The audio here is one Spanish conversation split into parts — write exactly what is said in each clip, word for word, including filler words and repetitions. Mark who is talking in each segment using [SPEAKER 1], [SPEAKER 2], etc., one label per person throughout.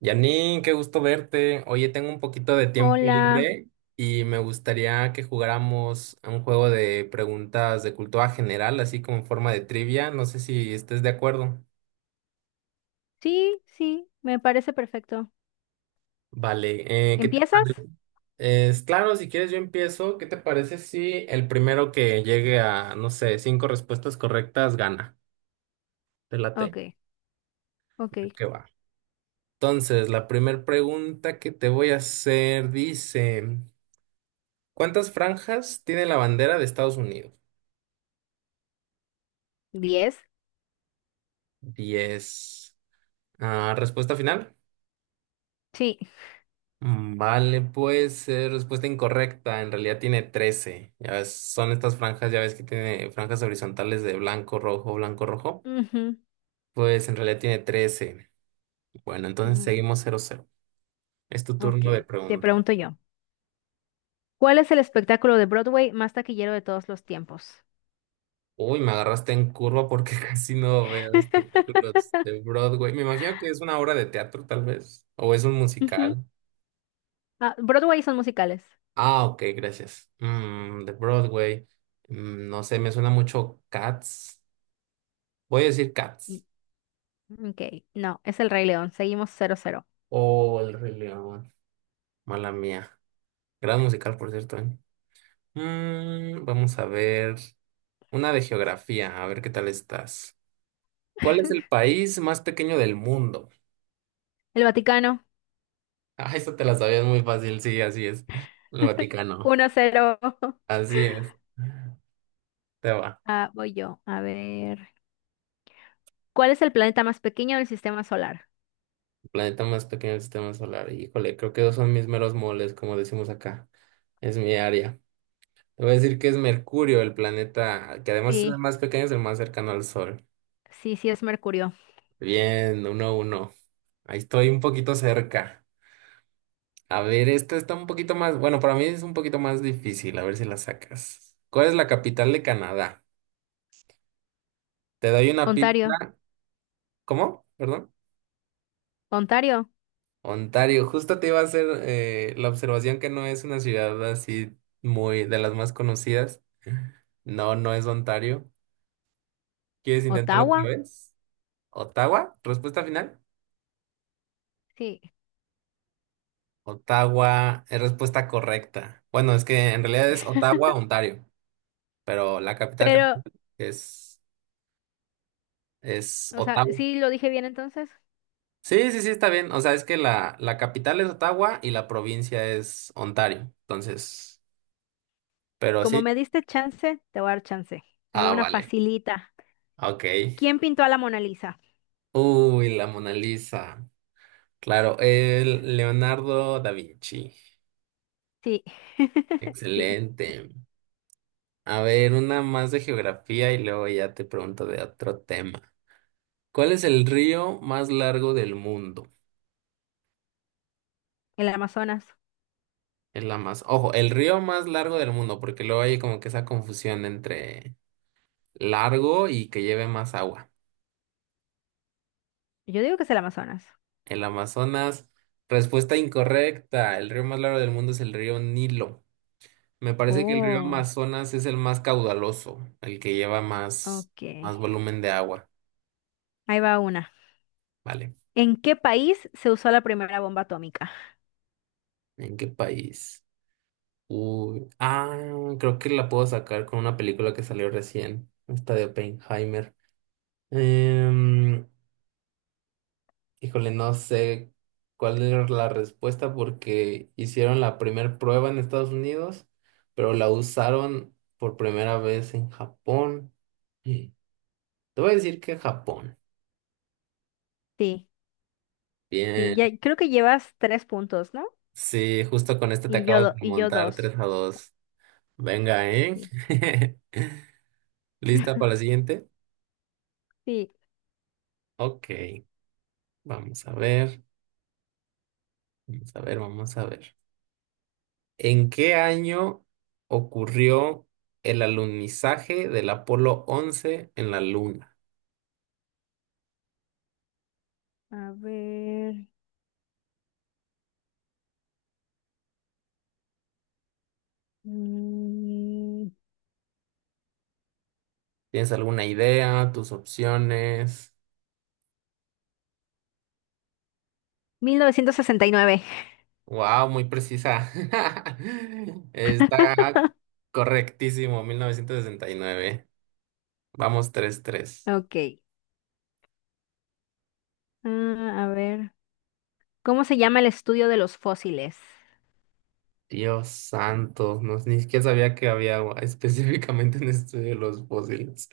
[SPEAKER 1] Janine, qué gusto verte. Oye, tengo un poquito de tiempo
[SPEAKER 2] Hola.
[SPEAKER 1] libre y me gustaría que jugáramos a un juego de preguntas de cultura general, así como en forma de trivia. No sé si estés de acuerdo.
[SPEAKER 2] Sí, sí, me parece perfecto.
[SPEAKER 1] Vale, eh, ¿qué te parece?
[SPEAKER 2] ¿Empiezas?
[SPEAKER 1] Es claro, si quieres yo empiezo. ¿Qué te parece si el primero que llegue a, no sé, cinco respuestas correctas gana? ¿Te
[SPEAKER 2] Ok,
[SPEAKER 1] late?
[SPEAKER 2] ok.
[SPEAKER 1] ¿Qué va? Entonces, la primera pregunta que te voy a hacer dice, ¿cuántas franjas tiene la bandera de Estados Unidos?
[SPEAKER 2] ¿Diez?
[SPEAKER 1] Diez. Ah, respuesta final.
[SPEAKER 2] Sí.
[SPEAKER 1] Mm, vale, pues eh, respuesta incorrecta. En realidad tiene trece. Ya ves, son estas franjas, ya ves que tiene franjas horizontales de blanco, rojo, blanco, rojo.
[SPEAKER 2] Ujú.
[SPEAKER 1] Pues en realidad tiene trece. Bueno, entonces
[SPEAKER 2] mm,
[SPEAKER 1] seguimos cero cero. Es tu
[SPEAKER 2] Ok,
[SPEAKER 1] turno de
[SPEAKER 2] te
[SPEAKER 1] pregunta.
[SPEAKER 2] pregunto yo. ¿Cuál es el espectáculo de Broadway más taquillero de todos los tiempos?
[SPEAKER 1] Uy, me agarraste en curva porque casi no veo espectáculos de Broadway. Me imagino que es una obra de teatro, tal vez. O es un
[SPEAKER 2] Ujú.
[SPEAKER 1] musical.
[SPEAKER 2] Ah, Broadway son musicales.
[SPEAKER 1] Ah, ok, gracias. Mm, de Broadway. Mm, no sé, me suena mucho Cats. Voy a decir
[SPEAKER 2] Mm,
[SPEAKER 1] Cats.
[SPEAKER 2] Ok, no, es El Rey León. Seguimos cero cero.
[SPEAKER 1] Oh, El Rey León. Mala mía. Gran musical, por cierto, ¿eh? Mm, vamos a ver. Una de geografía, a ver qué tal estás. ¿Cuál es el país más pequeño del mundo?
[SPEAKER 2] El Vaticano.
[SPEAKER 1] Ah, eso te la sabías muy fácil, sí, así es. El Vaticano.
[SPEAKER 2] Uno cero.
[SPEAKER 1] Así es. Te va.
[SPEAKER 2] Ah, voy yo. A ver. ¿Cuál es el planeta más pequeño del sistema solar?
[SPEAKER 1] El planeta más pequeño del sistema solar. Híjole, creo que dos son mis meros moles, como decimos acá. Es mi área. Te voy a decir que es Mercurio, el planeta que además es el
[SPEAKER 2] Sí,
[SPEAKER 1] más pequeño, es el más cercano al Sol.
[SPEAKER 2] sí, sí, es Mercurio.
[SPEAKER 1] Bien, uno a uno. Ahí estoy un poquito cerca. A ver, esta está un poquito más, bueno, para mí es un poquito más difícil, a ver si la sacas. ¿Cuál es la capital de Canadá? Te doy una
[SPEAKER 2] ¿Ontario?
[SPEAKER 1] pista. ¿Cómo? Perdón.
[SPEAKER 2] Ontario,
[SPEAKER 1] Ontario. Justo te iba a hacer eh, la observación que no es una ciudad así muy de las más conocidas. No, no es Ontario. ¿Quieres intentarlo
[SPEAKER 2] Ottawa,
[SPEAKER 1] otra vez? ¿Ottawa? ¿Respuesta final?
[SPEAKER 2] sí.
[SPEAKER 1] Ottawa es respuesta correcta. Bueno, es que en realidad es Ottawa, Ontario, pero la capital
[SPEAKER 2] Pero,
[SPEAKER 1] es, es
[SPEAKER 2] o sea,
[SPEAKER 1] Ottawa.
[SPEAKER 2] sí lo dije bien entonces.
[SPEAKER 1] Sí, sí, sí, está bien. O sea, es que la, la capital es Ottawa y la provincia es Ontario. Entonces, pero
[SPEAKER 2] Como
[SPEAKER 1] sí.
[SPEAKER 2] me diste chance, te voy a dar chance. Ahí va
[SPEAKER 1] Ah,
[SPEAKER 2] una
[SPEAKER 1] vale.
[SPEAKER 2] facilita.
[SPEAKER 1] Ok.
[SPEAKER 2] ¿Quién pintó a la Mona Lisa?
[SPEAKER 1] Uy, la Mona Lisa. Claro, el Leonardo da Vinci.
[SPEAKER 2] Sí, sí,
[SPEAKER 1] Excelente. A ver, una más de geografía y luego ya te pregunto de otro tema. ¿Cuál es el río más largo del mundo?
[SPEAKER 2] el Amazonas.
[SPEAKER 1] Es la más, ojo, el río más largo del mundo, porque luego hay como que esa confusión entre largo y que lleve más agua.
[SPEAKER 2] Yo digo que es el Amazonas.
[SPEAKER 1] El Amazonas, respuesta incorrecta. El río más largo del mundo es el río Nilo. Me parece que el río
[SPEAKER 2] Oh,
[SPEAKER 1] Amazonas es el más caudaloso, el que lleva más,
[SPEAKER 2] ok.
[SPEAKER 1] más volumen de agua.
[SPEAKER 2] Ahí va una.
[SPEAKER 1] Vale.
[SPEAKER 2] ¿En qué país se usó la primera bomba atómica?
[SPEAKER 1] ¿En qué país? Uy, ah, creo que la puedo sacar con una película que salió recién, esta de Oppenheimer. Em, híjole, no sé cuál era la respuesta porque hicieron la primera prueba en Estados Unidos, pero la usaron por primera vez en Japón. Mm. Te voy a decir que Japón.
[SPEAKER 2] Sí, sí, ya,
[SPEAKER 1] Bien,
[SPEAKER 2] creo que llevas tres puntos, ¿no?
[SPEAKER 1] sí, justo con este te
[SPEAKER 2] Y
[SPEAKER 1] acabo
[SPEAKER 2] yo, do-
[SPEAKER 1] de
[SPEAKER 2] y yo
[SPEAKER 1] montar
[SPEAKER 2] dos.
[SPEAKER 1] tres a dos. Venga, ¿eh?
[SPEAKER 2] Sí,
[SPEAKER 1] ¿Lista para la siguiente?
[SPEAKER 2] sí.
[SPEAKER 1] Ok, vamos a ver, vamos a ver, vamos a ver. ¿En qué año ocurrió el alunizaje del Apolo once en la Luna?
[SPEAKER 2] A ver. mm,
[SPEAKER 1] ¿Tienes alguna idea? ¿Tus opciones?
[SPEAKER 2] mil novecientos sesenta y nueve.
[SPEAKER 1] Wow, muy precisa. Está correctísimo, mil novecientos sesenta y nueve. Vamos tres tres.
[SPEAKER 2] Ok. Ah, a ver. ¿Cómo se llama el estudio de los fósiles?
[SPEAKER 1] Dios santo, no, ni siquiera sabía que había agua específicamente en estudio de los fósiles.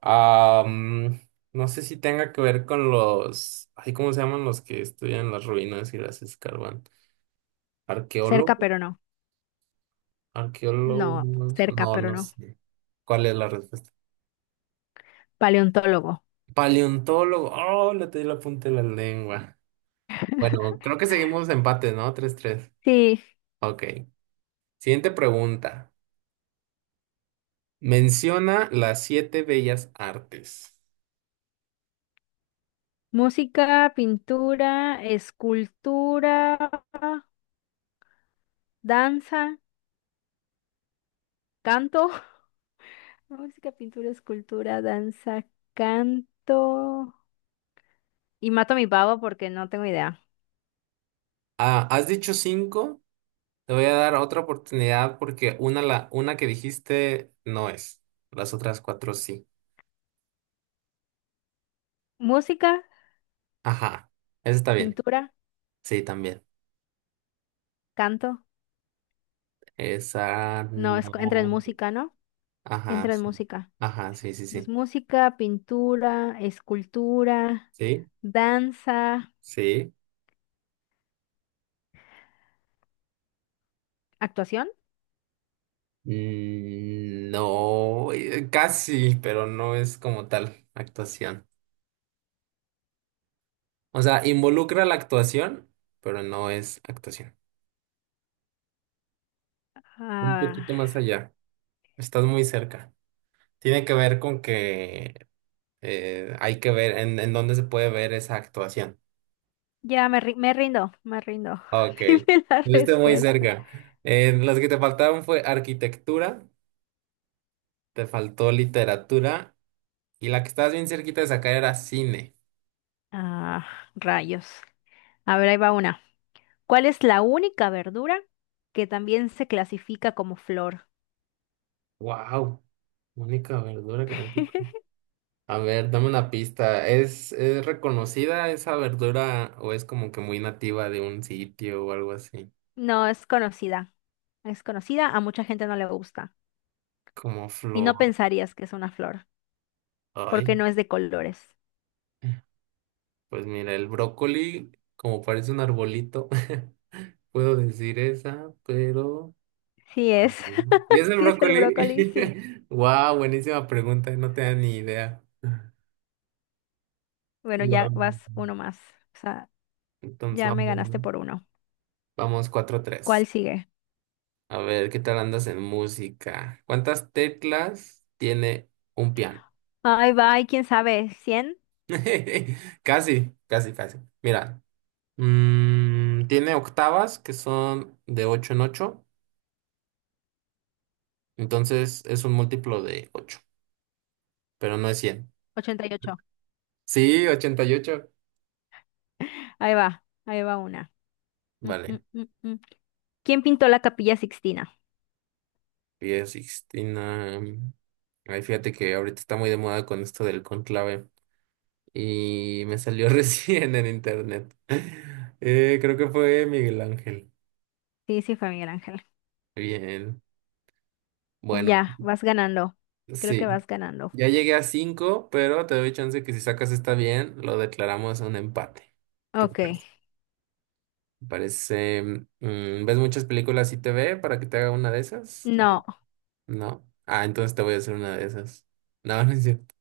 [SPEAKER 1] Am, no sé si tenga que ver con los, ay, ¿cómo se llaman los que estudian las ruinas y las escarban?
[SPEAKER 2] Cerca,
[SPEAKER 1] ¿Arqueólogos?
[SPEAKER 2] pero no. No,
[SPEAKER 1] ¿Arqueólogos?
[SPEAKER 2] cerca,
[SPEAKER 1] No,
[SPEAKER 2] pero
[SPEAKER 1] no
[SPEAKER 2] no.
[SPEAKER 1] sé. ¿Cuál es la respuesta?
[SPEAKER 2] Paleontólogo.
[SPEAKER 1] Paleontólogo. Oh, le di la punta de la lengua. Bueno, creo que seguimos empate, no, tres tres.
[SPEAKER 2] Sí.
[SPEAKER 1] Ok. Siguiente pregunta. Menciona las siete bellas artes.
[SPEAKER 2] Música, pintura, escultura, danza, canto. Música, pintura, escultura, danza, canto. Y mato a mi pavo porque no tengo idea.
[SPEAKER 1] Ah, has dicho cinco. Te voy a dar otra oportunidad porque una, la, una que dijiste no es. Las otras cuatro sí.
[SPEAKER 2] Música,
[SPEAKER 1] Ajá. Esa está bien.
[SPEAKER 2] pintura,
[SPEAKER 1] Sí, también.
[SPEAKER 2] canto.
[SPEAKER 1] Esa
[SPEAKER 2] No, es, entra en
[SPEAKER 1] no.
[SPEAKER 2] música, ¿no?
[SPEAKER 1] Ajá,
[SPEAKER 2] Entra en
[SPEAKER 1] sí.
[SPEAKER 2] música.
[SPEAKER 1] Ajá, sí, sí,
[SPEAKER 2] Pues
[SPEAKER 1] sí.
[SPEAKER 2] música, pintura, escultura,
[SPEAKER 1] Sí,
[SPEAKER 2] danza,
[SPEAKER 1] sí.
[SPEAKER 2] actuación.
[SPEAKER 1] Mm, No, eh, casi, pero no es como tal actuación. O sea, involucra la actuación, pero no es actuación. Un
[SPEAKER 2] Ah,
[SPEAKER 1] poquito más allá. Estás muy cerca. Tiene que ver con que, Eh, hay que ver en, en dónde se puede ver esa actuación.
[SPEAKER 2] ya me, ri- me rindo, me rindo.
[SPEAKER 1] Ok,
[SPEAKER 2] Dime la
[SPEAKER 1] estuviste muy
[SPEAKER 2] respuesta.
[SPEAKER 1] cerca. Eh, las que te faltaron fue arquitectura, te faltó literatura y la que estabas bien cerquita de sacar era cine.
[SPEAKER 2] Ah, rayos. A ver, ahí va una. ¿Cuál es la única verdura que también se clasifica como flor?
[SPEAKER 1] Wow, única verdura que tengo. A ver, dame una pista. ¿Es, es reconocida esa verdura o es como que muy nativa de un sitio o algo así?
[SPEAKER 2] No, es conocida. Es conocida, a mucha gente no le gusta.
[SPEAKER 1] Como
[SPEAKER 2] Y no
[SPEAKER 1] flor.
[SPEAKER 2] pensarías que es una flor,
[SPEAKER 1] Ay,
[SPEAKER 2] porque no es de colores.
[SPEAKER 1] pues mira, el brócoli, como parece un arbolito. Puedo decir esa, pero...
[SPEAKER 2] Sí es.
[SPEAKER 1] ¿Y es el
[SPEAKER 2] Sí es el
[SPEAKER 1] brócoli?
[SPEAKER 2] brócoli, sí.
[SPEAKER 1] Wow, buenísima pregunta, no tenía ni idea.
[SPEAKER 2] Bueno,
[SPEAKER 1] Guau.
[SPEAKER 2] ya vas uno más. O sea,
[SPEAKER 1] Entonces
[SPEAKER 2] ya me
[SPEAKER 1] vamos,
[SPEAKER 2] ganaste por uno.
[SPEAKER 1] vamos cuatro tres.
[SPEAKER 2] ¿Cuál sigue?
[SPEAKER 1] A ver, ¿qué tal andas en música? ¿Cuántas teclas tiene un piano?
[SPEAKER 2] Ahí va, ahí quién sabe, cien.
[SPEAKER 1] Casi, casi, casi. Mira, mm, tiene octavas que son de ocho en ocho, entonces es un múltiplo de ocho, pero no es cien.
[SPEAKER 2] Ochenta y ocho.
[SPEAKER 1] Sí, ochenta y ocho.
[SPEAKER 2] Ahí va, ahí va una. Mm, mm,
[SPEAKER 1] Vale.
[SPEAKER 2] mm, mm. ¿Quién pintó la Capilla Sixtina?
[SPEAKER 1] Capilla Sixtina. Ay, fíjate que ahorita está muy de moda con esto del conclave. Y me salió recién en internet. Eh, creo que fue Miguel Ángel.
[SPEAKER 2] Sí, sí fue Miguel Ángel.
[SPEAKER 1] Bien. Bueno,
[SPEAKER 2] Ya, vas ganando. Creo que
[SPEAKER 1] sí.
[SPEAKER 2] vas ganando.
[SPEAKER 1] Ya llegué a cinco, pero te doy chance que si sacas esta bien, lo declaramos un empate. ¿Qué te
[SPEAKER 2] Ok.
[SPEAKER 1] parece? Parece, mm, ¿ves muchas películas y T V para que te haga una de esas? ¿O
[SPEAKER 2] No,
[SPEAKER 1] no? Ah, entonces te voy a hacer una de esas. No, no es cierto.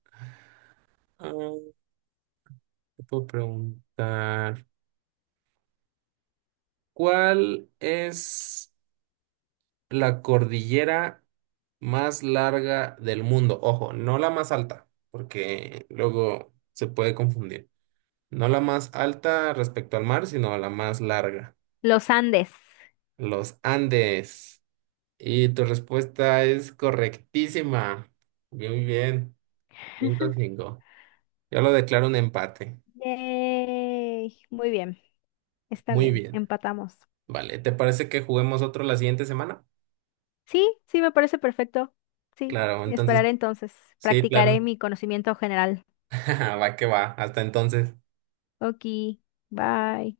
[SPEAKER 1] Te puedo preguntar, ¿cuál es la cordillera más larga del mundo? Ojo, no la más alta, porque luego se puede confundir. No la más alta respecto al mar, sino la más larga.
[SPEAKER 2] los Andes.
[SPEAKER 1] Los Andes. Y tu respuesta es correctísima. Muy bien. Cinco, cinco. Yo lo declaro un empate.
[SPEAKER 2] Yay. Muy bien, está
[SPEAKER 1] Muy
[SPEAKER 2] bien,
[SPEAKER 1] bien.
[SPEAKER 2] empatamos.
[SPEAKER 1] Vale, ¿te parece que juguemos otro la siguiente semana?
[SPEAKER 2] Sí, sí, me parece perfecto. Sí,
[SPEAKER 1] Claro, entonces,
[SPEAKER 2] esperaré entonces.
[SPEAKER 1] sí,
[SPEAKER 2] Practicaré
[SPEAKER 1] claro.
[SPEAKER 2] mi conocimiento general.
[SPEAKER 1] Va que va, hasta entonces.
[SPEAKER 2] Ok, bye.